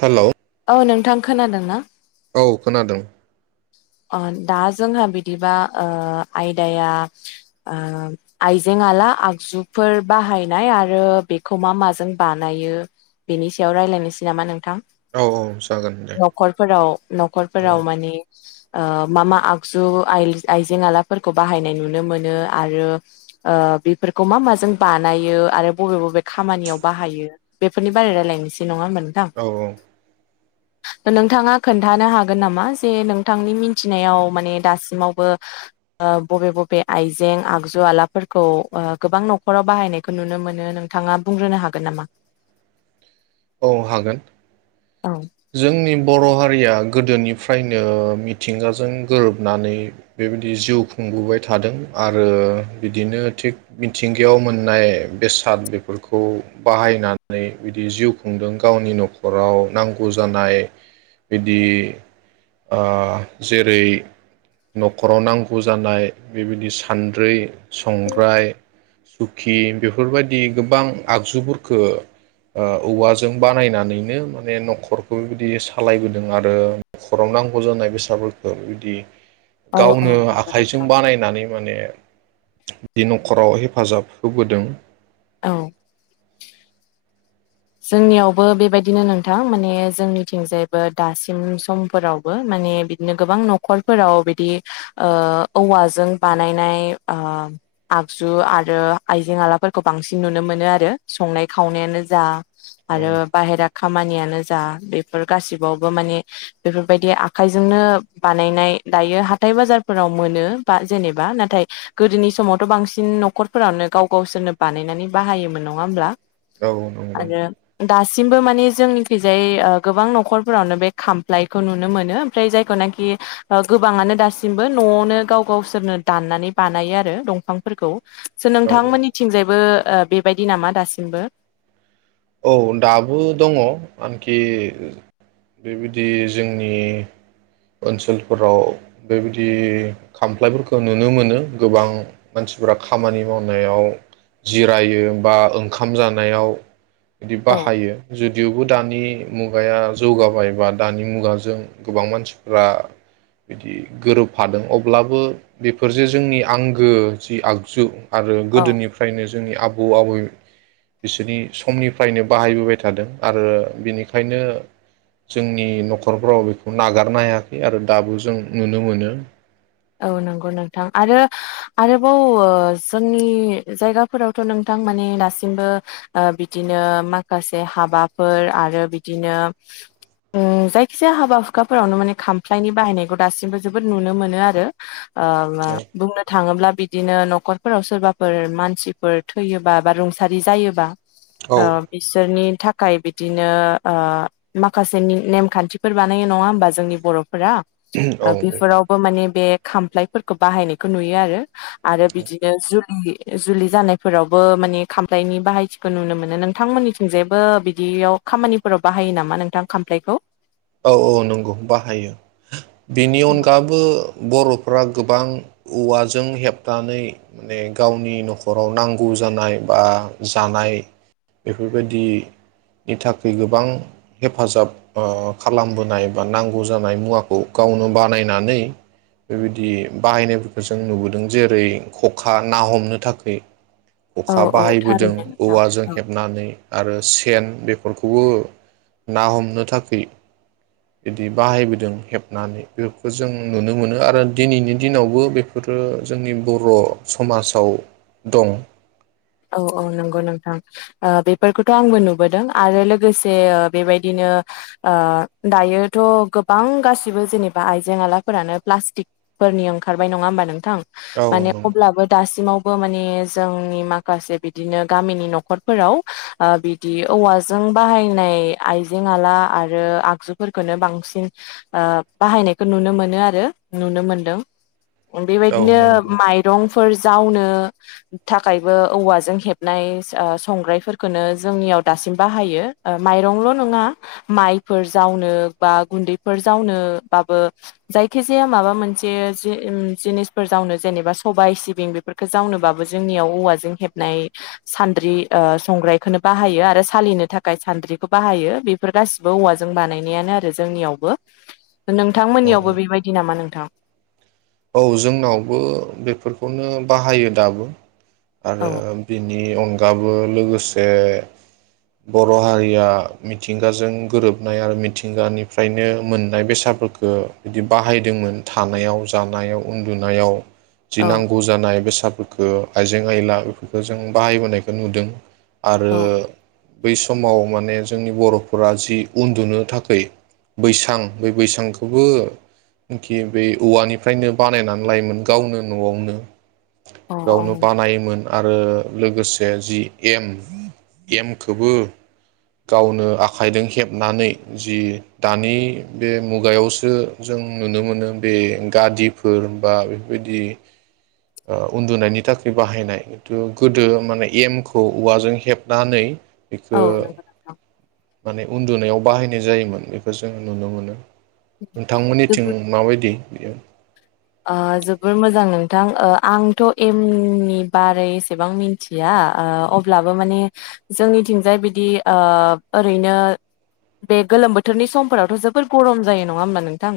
Hello. औ नोंथां खोनादोंना? औ खोनादों। अ दा जोंहा बिदिबा ओ आयदाया ओ आइजें आला आगजुफोर बाहायनाय आरो बेखौ मा माजों बानायो बेनि सायाव रायलायनोसै नामा नोंथां? औ औ जागोन दे न'खरफोराव औ न'खरफोराव माने ओ मा मा आगजु आइजें आलाफोरखौ बाहायनाय नुनो मोनो आरो ओ बेफोरखौ मा माजों बानायो आरो बबे बबे खामानियाव बाहायो बेफोरनि बारै रायलायनोसै नङा होनबा नों औ औ। नोंथाङा खोन्थानो हागोन नामा जे नों थांनि मिथिनायाव माने दासिमावबो ओ बबे बबे आइजें आगजु आलाफोरखौ ओ गोबां न'खराव बाहायनायखौ नुनो मोनो नोंथाङा बुंग्रोनो हागोन नामा? औ हागोन। औ जोंनि बर' हारिया गोदोनिफ्रायनो मिथिंगाजों गोरोबनानै बेबायदि जिउ खुंबोबाय थादों आरो बिदिनो थिग मिथिंगायाव मोननाय बेसाद बेफोरखौ बाहायनानै बिदि जिउ खुंदों गावनि न'खराव नांगौ नांगौ जानाय बिदि जेरै न'खराव नांगौ जानाय बेबायदि सान्द्रि संग्राय सुखि बेफोर बायदि गोबां आगजुफोरखो ओ औवाजों बानायनानैनो माने न'खर न'खरखौ बिबायदि सालायबोदों आरो न'खराव नांगौ जानाय बेसादफोरखौ बिबदि औ औ गावनो नंगौ आखाइजों नोंथां बानायनानै माने बि न'खराव हे हेफाजाब होबोदों। औ। जोंनियावबो बेबायदिनो नोंथां माने जोंनिथिंजायबो दासिम समफोरावबो माने बिदिनो गोबां न'खरफोराव बिदि ओ औवाजों बानायनाय ओ आगजु आरो आइजें आलाफोरखौ बांसिन नुनो मोनो आरो संनाय खावनायानो जा औ आरो बाहेरा खामानियानो जा बेफोर गासिबावबो माने बेफोरबायदि आखाइजोंनो बानायनाय दायो हाथाय बाजारफोराव मोनो बा जेनेबा नाथाय गोदोनि समावथ' बांसिन न'खरफोरावनो गाव गावसोरनो बानायनानै बाहायोमोन नङा होमब्ला? औ। नंगौ आरो दासिमबो मानि जोंनिखैजाय ओ गोबां न'खरफोरावनो बे खामफ्लायखौ नुनो मोनो ओमफ्राय जायखौ नाखि ओ गोबाङानो दासिमबो न'आवनो गाव गावसोरनो दाननानै बानायो आरो दंफांफोरखौ। औ नोंथांमोननिथिंजाय बो ओ बेबायदि नामा दासिमबो? औ दाबो दङ आनखि बेबायदि जोंनि ओनसोलफोराव बेबायदि खामफ्लायफोरखौ नुनो मोनो गोबां मानसिफोरा खामानि मावनायाव जिरायो बा ओंखाम जानायाव बिदि औ बाहायो जुदिअबो दानि मुगाया जौगाबाय बा दानि मुगाजों गोबां मानसिफ्रा बिदि गोरोबफादों अब्लाबो बेफोर जे जोंनि आंगो जि आगजु आरो औ गोदोनिफ्रायनो जोंनि आबौ आबै बिसोरनि समनिफ फ्रायनो बाहायबोबाय थादों आरो बेनिखायनो जोंनि न'खरफ्राव बेखौ नागारनो हायाखै आरो दाबो जों नुनो मोनो। औ नंगौ नोंथां आरो आरोबाव ओ जोंनि जायगाफोरावथ' नोंथां माने दासिमबो ओ बिदिनो माखासे हाबाफोर आरो बिदिनो ओ जायखिजाया हाबा-हुखाफोरावनो माने खामफ्लायनि बाहायनायखौ दासिमबो जोबोद नुनो मोनो आरो। [unintelligible] ओ मा बुंनो थाङोब्ला बिदिनो न'खरफोराव सोरबाफोर मानसिफोर थैयोबा बा रुंसारि जायोबा औ अ बिसोरनि थाखाय बिदिनो ओ माखासे नेमखान्थिफोर बानायो नङा होमबा जोंनि बर' फोर औ ओ बेफोरावबो माने बे खामफ्लायफोरखौ बाहायनायखौ नुयो आरो। आरो बिदिनो जुल जुलि जानायफोरावबो माने खामफ्लायनि बाहायथिखौ नुनो मोनो। नोंथांमोननिथिंजायबो बिदियाव खामानिफोराव बाहायो नामा नोंथां खामफ्लायखौ? औ औ नंगौ बाहायो बेनि अनगाबो बर' फोरा गोबां औवाजों हेबनानै माने गावनि न'खराव नांगौ जानाय बा जानाय बेफोरबायदिनि थाखाय गोबां हेफाजाब ओ खालामबोनाय बा नांगौ जानाय मुवाखौ गावनो बानायनानै बेबायदि बाहायनायफोरखौ जों नुबोदों जेरै खखा ना हमनो थाखोय। औ खखा औ बाहायबोदों थारैनो नोंथां औवाजों औ हेबनानै आरो सेन बेफोरखौबो ना हमनो थाखै बिदि बाहायबोदों हेबनानै बेफोरखौ जों नुनो मोनो आरो दिनैनि दिनावबो बेफोरो जोंनि बर' समाजाव दं। औ औ नंगौ नोंथां ओ बेफोरखौथ' आंबो नुबोदों आरो लोगोसे बेबायदिनो ओ दायोथ' गोबां गासिबो जेनेबा आइजें आलाफोरानो प्लास्टिकफोरनि ओंखारबाय नङा होमबा नोंथां? औ माने नंगौ अब्लाबो दासिमाव माने जोंनि मा माखासे बिदिनो गामिनि न'खरफोराव ओ बिदि औवाजों बाहायनाय आइजें आला आरो आगजुफोरखोनो बांसिन ओ बाहायनायखौ नुनो मोनो आरो नुनो मोनदों। औ बेबायदिनो नंगौ माइरंफोर जावनो थाखाय बो औवाजों हेबनाय ओ संग्रायफोरखोनो जोंनियाव दासिम बाहायो ओ माइरंल' नङा माइफोर जावनो बा गुन्दैफोर जावनो बाबो जायखि जाया माबा मोनसे जि ओ जिनिसफोर जावनो जेनेबा सबाय सिबिं बेफोरखो जावनोबाबो जोंनिआव औवा जों हेबनाय सान्द्रि ओ संग्रायखोनो बाहायो आरो सालिनो थाखाय सान्द्रिखौ बाहायो बेफोर गासिबो औवाजों बानायनायानो आरो जोंनियावबो। औ नोंथांमोननियावबो बेबायदि नामा नोंथां? औ जोंनावबो बेफोरखौनो बाहायो दाबो। आरो औ बिनि ए अनगाबो लोगोसे बर' हारिया मिथिंगाजों गोरोबनाय आरो मिथिंगानिफ्रायनो मोननाय बेसादफोरखौ बिदि बाहायदोंमोन थानायाव। जानायाव उन्दुनायाव। जि औ नांगौ जानाय बे फोरखौ आइजें आयला बेफोरखौ जों बाहायबोनायखौ नुदों। आरो औ बै समाव माने जोंनि बर'फोरा जि उन्दुनो थाखै, बैसां बै बैसांखौबोखि बै औवानि फ्रायनो बानायनानै लायोमोन गावनो न'आवनो। अ औ गावनो बानायोमोन। आरो लोगोसे जि एम, एमखौबो गावनो आखाइजों हेबनानै, जि दानि बे मुगायावसो जों नुनो मोनो बे गादिफोर बा बेफोरबायदि उन्दुनायनि थाखाय बाहायनाय खिन्थु गोदो माने एमखौ औवाजों हेबनानै औ बेखौ नोंगौ नोंथां। माने उन्दुनायाव बाहायनाय जायोमोन बेखौ जोङो नुनो मोनो। नोंथांमोननिथिं जोबोद माबायदि? बेयो ओ जोबोर मोजां नोंथां, ओ आंथ' एमनि बारै एसेबां मिथिया, ओ अब्लाबो माने जोंनिथिंजाय बिदि ओ ओरैनो बे गोलोम बोथोरनि समफोरावथ' जोबोर गरम जायो नङा होमब्ला नोंथां?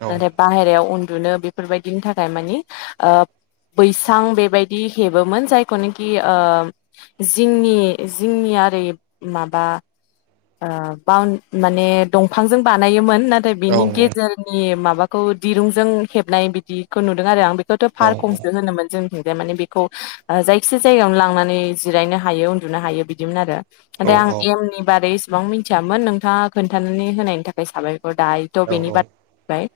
औ बाहेरायाव उन्दुनो बे बेफोरबायदिनि थाखाय माने, ओ बैसां बेबायदि हेबोमोन जायखौनोखि ओ जिंनि जिंनिआरि माबा ओ बान माने दंफांजों बानायोमोन। नाथाय औ बिनि गेजेरनि माबा खौ दिरुंजों हेबनाय बिदिखौ नुदों आरो आं बे खौथ' औ फारखंसो होनोमोन जों। माने बेखौ जायखिजाया जायगायावनो लांनानै जिरायनो हायो उन्दुनो हायो बिदिमोन आरो। औ दा एमनि बादै गोबां मिथियामोन नोंथाङा खोन्थानानै होनायनि थाखाय साबाय दायोथ' औ बेनि औ बादबाय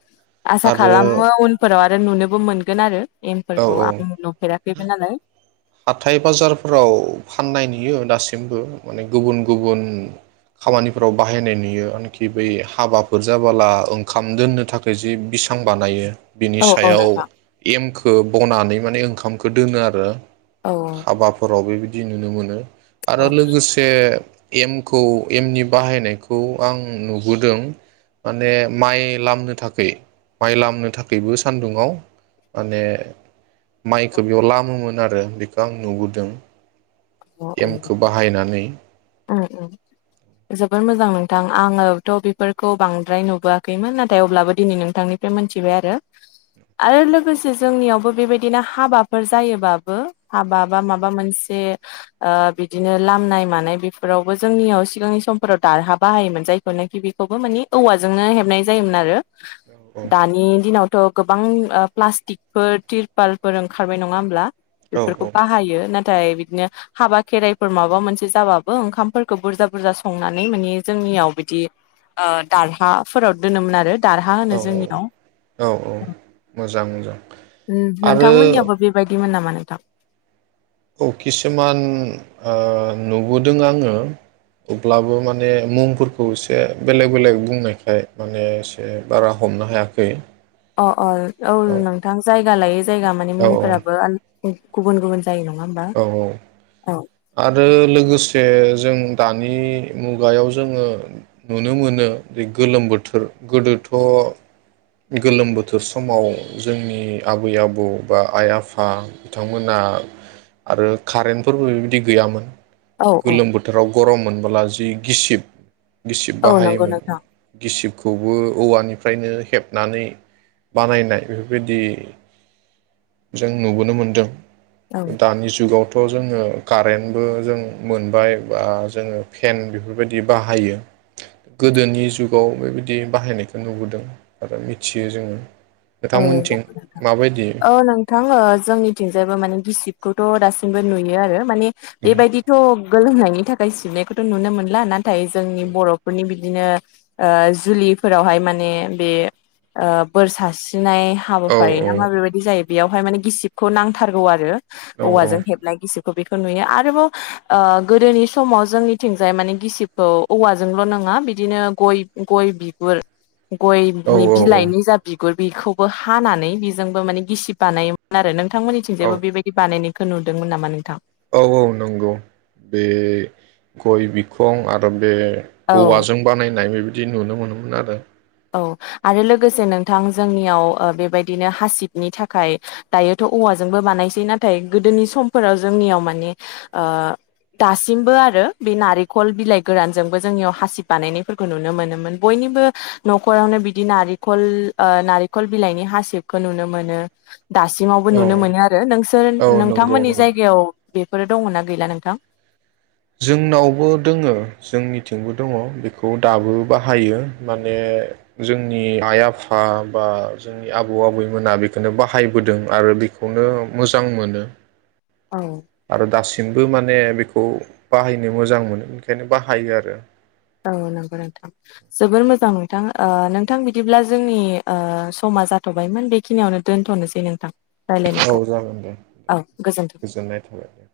आसा आरो खालामो उनफोराव आरो नुनोबो मोनगोन आरो। औ एमफोरखौ औ आं नुफेराखैमोन नालाय। हाथाय बाजारफ्राव फाननाय नुयो दासिमबो माने गुबुन गुबुन खामानिफ्राव बाहायनाय नुयो, आरोनखि बै हाबाफोर जाबोला ओंखाम दोननो थाखाय जि बिसां बानायो। बिनि औ औ सायाव नोंथां एमखौ बनानै माने ओंखाम खामखो दोनो आरो। औ हाबाफोराव बेबायदि। बिदि नुनो मोनो। आरो औ लोगोसे एमखौ एमनि बाहायनायखौ आं नुबोदों माने माइ लामनो थाखाय माइ लामनो थाखायबो सान्दुुंआव माने माइखौ बेयाव लामोमोन आरो। [unintelligible] बेखौ आं नुबोदों। अ औ उम एमखौ बाहायनानै उम जोबोर मोजांमोन। नोंथां आङोथ' बेफोरखौ बांद्राय नुबोआखैमोन नाथाय अब्लाबो दिनै नोंथांनिफ्राय मोनथिबाय आरो आरो लोगोसे जोंनियावबो बेबायदिनो हाबाफोर जायोबाबो हाबा बा माबा मोनसे ओ बिदिनो लामनाय मानाय बेफोरावबो जोंनियाव सिगांनि समफोराव दारहा बाहायोमोन जायखौनोखि बेखौबो मानि औवाजोंनो हेबनाय जायोमोन आरो। औ दानि दिनावथ' गोबां ओ प्लास्टिकफोर तिरपालफोर ओंखारबाय नङा होमब्ला? औ बेफोरखौ बाहायो ना थाय बिदिनो हाबा खेराइफोर माबा मोनसे जाबाबो ओंखामफोरखौ बुरजा बुरजा संनानै माने जोंनियाव बिदि ओ दारहाफोराव दोनोमोन आरो। दारहा होनो औ जोंनियाव औ मोजां मोजां ओम आरो नोंथांमोननियावबो बेबायदिमोन नामा? नोंथां औ किसुमान नुबोदों आङो अब्लाबो माने मुंफोरखौ एसे बेलेग बेलेग बुंनायखाय माने एसे बारा हमनो हायाखै। अ अ औ नोंथां जायगा लायो जायगा माने औ मुंफोराबो आं गुबुन गुबुन जायो नङा होमबा औ औ। आरो लोगोसे जों दानि मुगायाव जोङो नुनो मोनो गोलोम बोथोर गोदोथ' गोलोम बोथोर समाव जोंनि आबै आबौ बा आइ आफा बिथांमोना आरो कारेन्टफोरबो बिदि गैयामोन। औ औ गोलोम बोथोराव गरममोन। होमब्ला जि गिसिब गिसिब औ नंगौ बाहायोमोन नोंथां गिसिबखौबो औवानिफ्राय फ्रायनो हेबनानै बानायनाय बेफोरबायदि जों नुबोनो मोनदों। औ दानि जुगावथ' थ' जोङो कारेन्टबो जों मोनबाय बा जोङो फेन बेफोरबायदि बाहायो गोदोनि जुगाव बेबायदि बाहायनायखौ नुबोदों आरो मिथियो जोङो। औ नोंथांमोनथिं माबायदि औ नोंथां जोंनिथिंजायबो माने गिसि खौथ' दासिमबो नुयो आरो। माने बेबायदिथ' गोलोमनायनि थाखाय सिबनायखौथ' नुनो मोनला ना नाथाय जोंनि बर'फोरनि बि बिदिनो जुलिफोरावहाय माने बे ओ बोरसा नाय औ हाबाफारि नामा बेबायदि जायो। बेवहाय माने गिसिबखौ नांथारगौ आरो। औ औवाजों हेबनाय गिसि बेखौ नुयो आरोबाव गोदोनि समाव जोंनिथिंजाय माने गिसिबखौ औवाजोंल' नङा बिदिनो गय गय बिगुर गयनि औ बिलाइनि जा बिगुर बेखौबो हानानै बेजोंबो माने गिसिब बानायोमोन आरो नों औ नोंथांमोननिथिंजायबो बेबायदि बानायनायनि खौ नुदोंमोन नामा नोंथां? औ औ नंगौ बे गय बिखं आरो बे औ औवाजों बानायनाय बेदि बिदि नुनो मोनोमोन आरो औ आरो लोगोसे नोंथां जोंनियाव बेबायदिनो हासिबनि थाखाय दायोथ' औवाजोंबो बानायसै नाथाय गोदोनि समफोराव जोंनियाव माने दासिमबो आरो बे नारेंखल बिलाइ गोरानजोंबो जोंनियाव हासिब बानायनायफोरखौ नुनो मोनोमोन बयनिबो न'खरावनो बिदि नारेंखल ओ नारेंखल बिलाइनि हासिबखौ नुनो मोनो। दासिमावबो औ नुनो मोनो आरो नोंसोर औ नंगौ नोंथांमोननि नंगौ जायगायाव बेफोरो दङ ना गैला नोंथां? जोंनावबो दोङो जोंनिथिंबो दङ बेखौ दाबो बाहायो माने जोंनि आइ आफा बा जोंनि आबौ आबैमोना बेखौनो बाहायबोदों आरो बेखौनो मोजां मोनो औ आरो दासिमबो माने बेखौ बाहायनो मोजां मोनो बेनिखायनो बाहायो आरो औ नंगौ नोंथां जोबोर मोजां नोंथां ओ नोंथां बिदिब्ला जोंनि ओ समा जाथ'बायमोन बेखिनियावनो दोनथ'नोसै नोंथां। औ रायलायनायखौ जागोन दे औ गोजोन्थों गोजोननाय थाबाय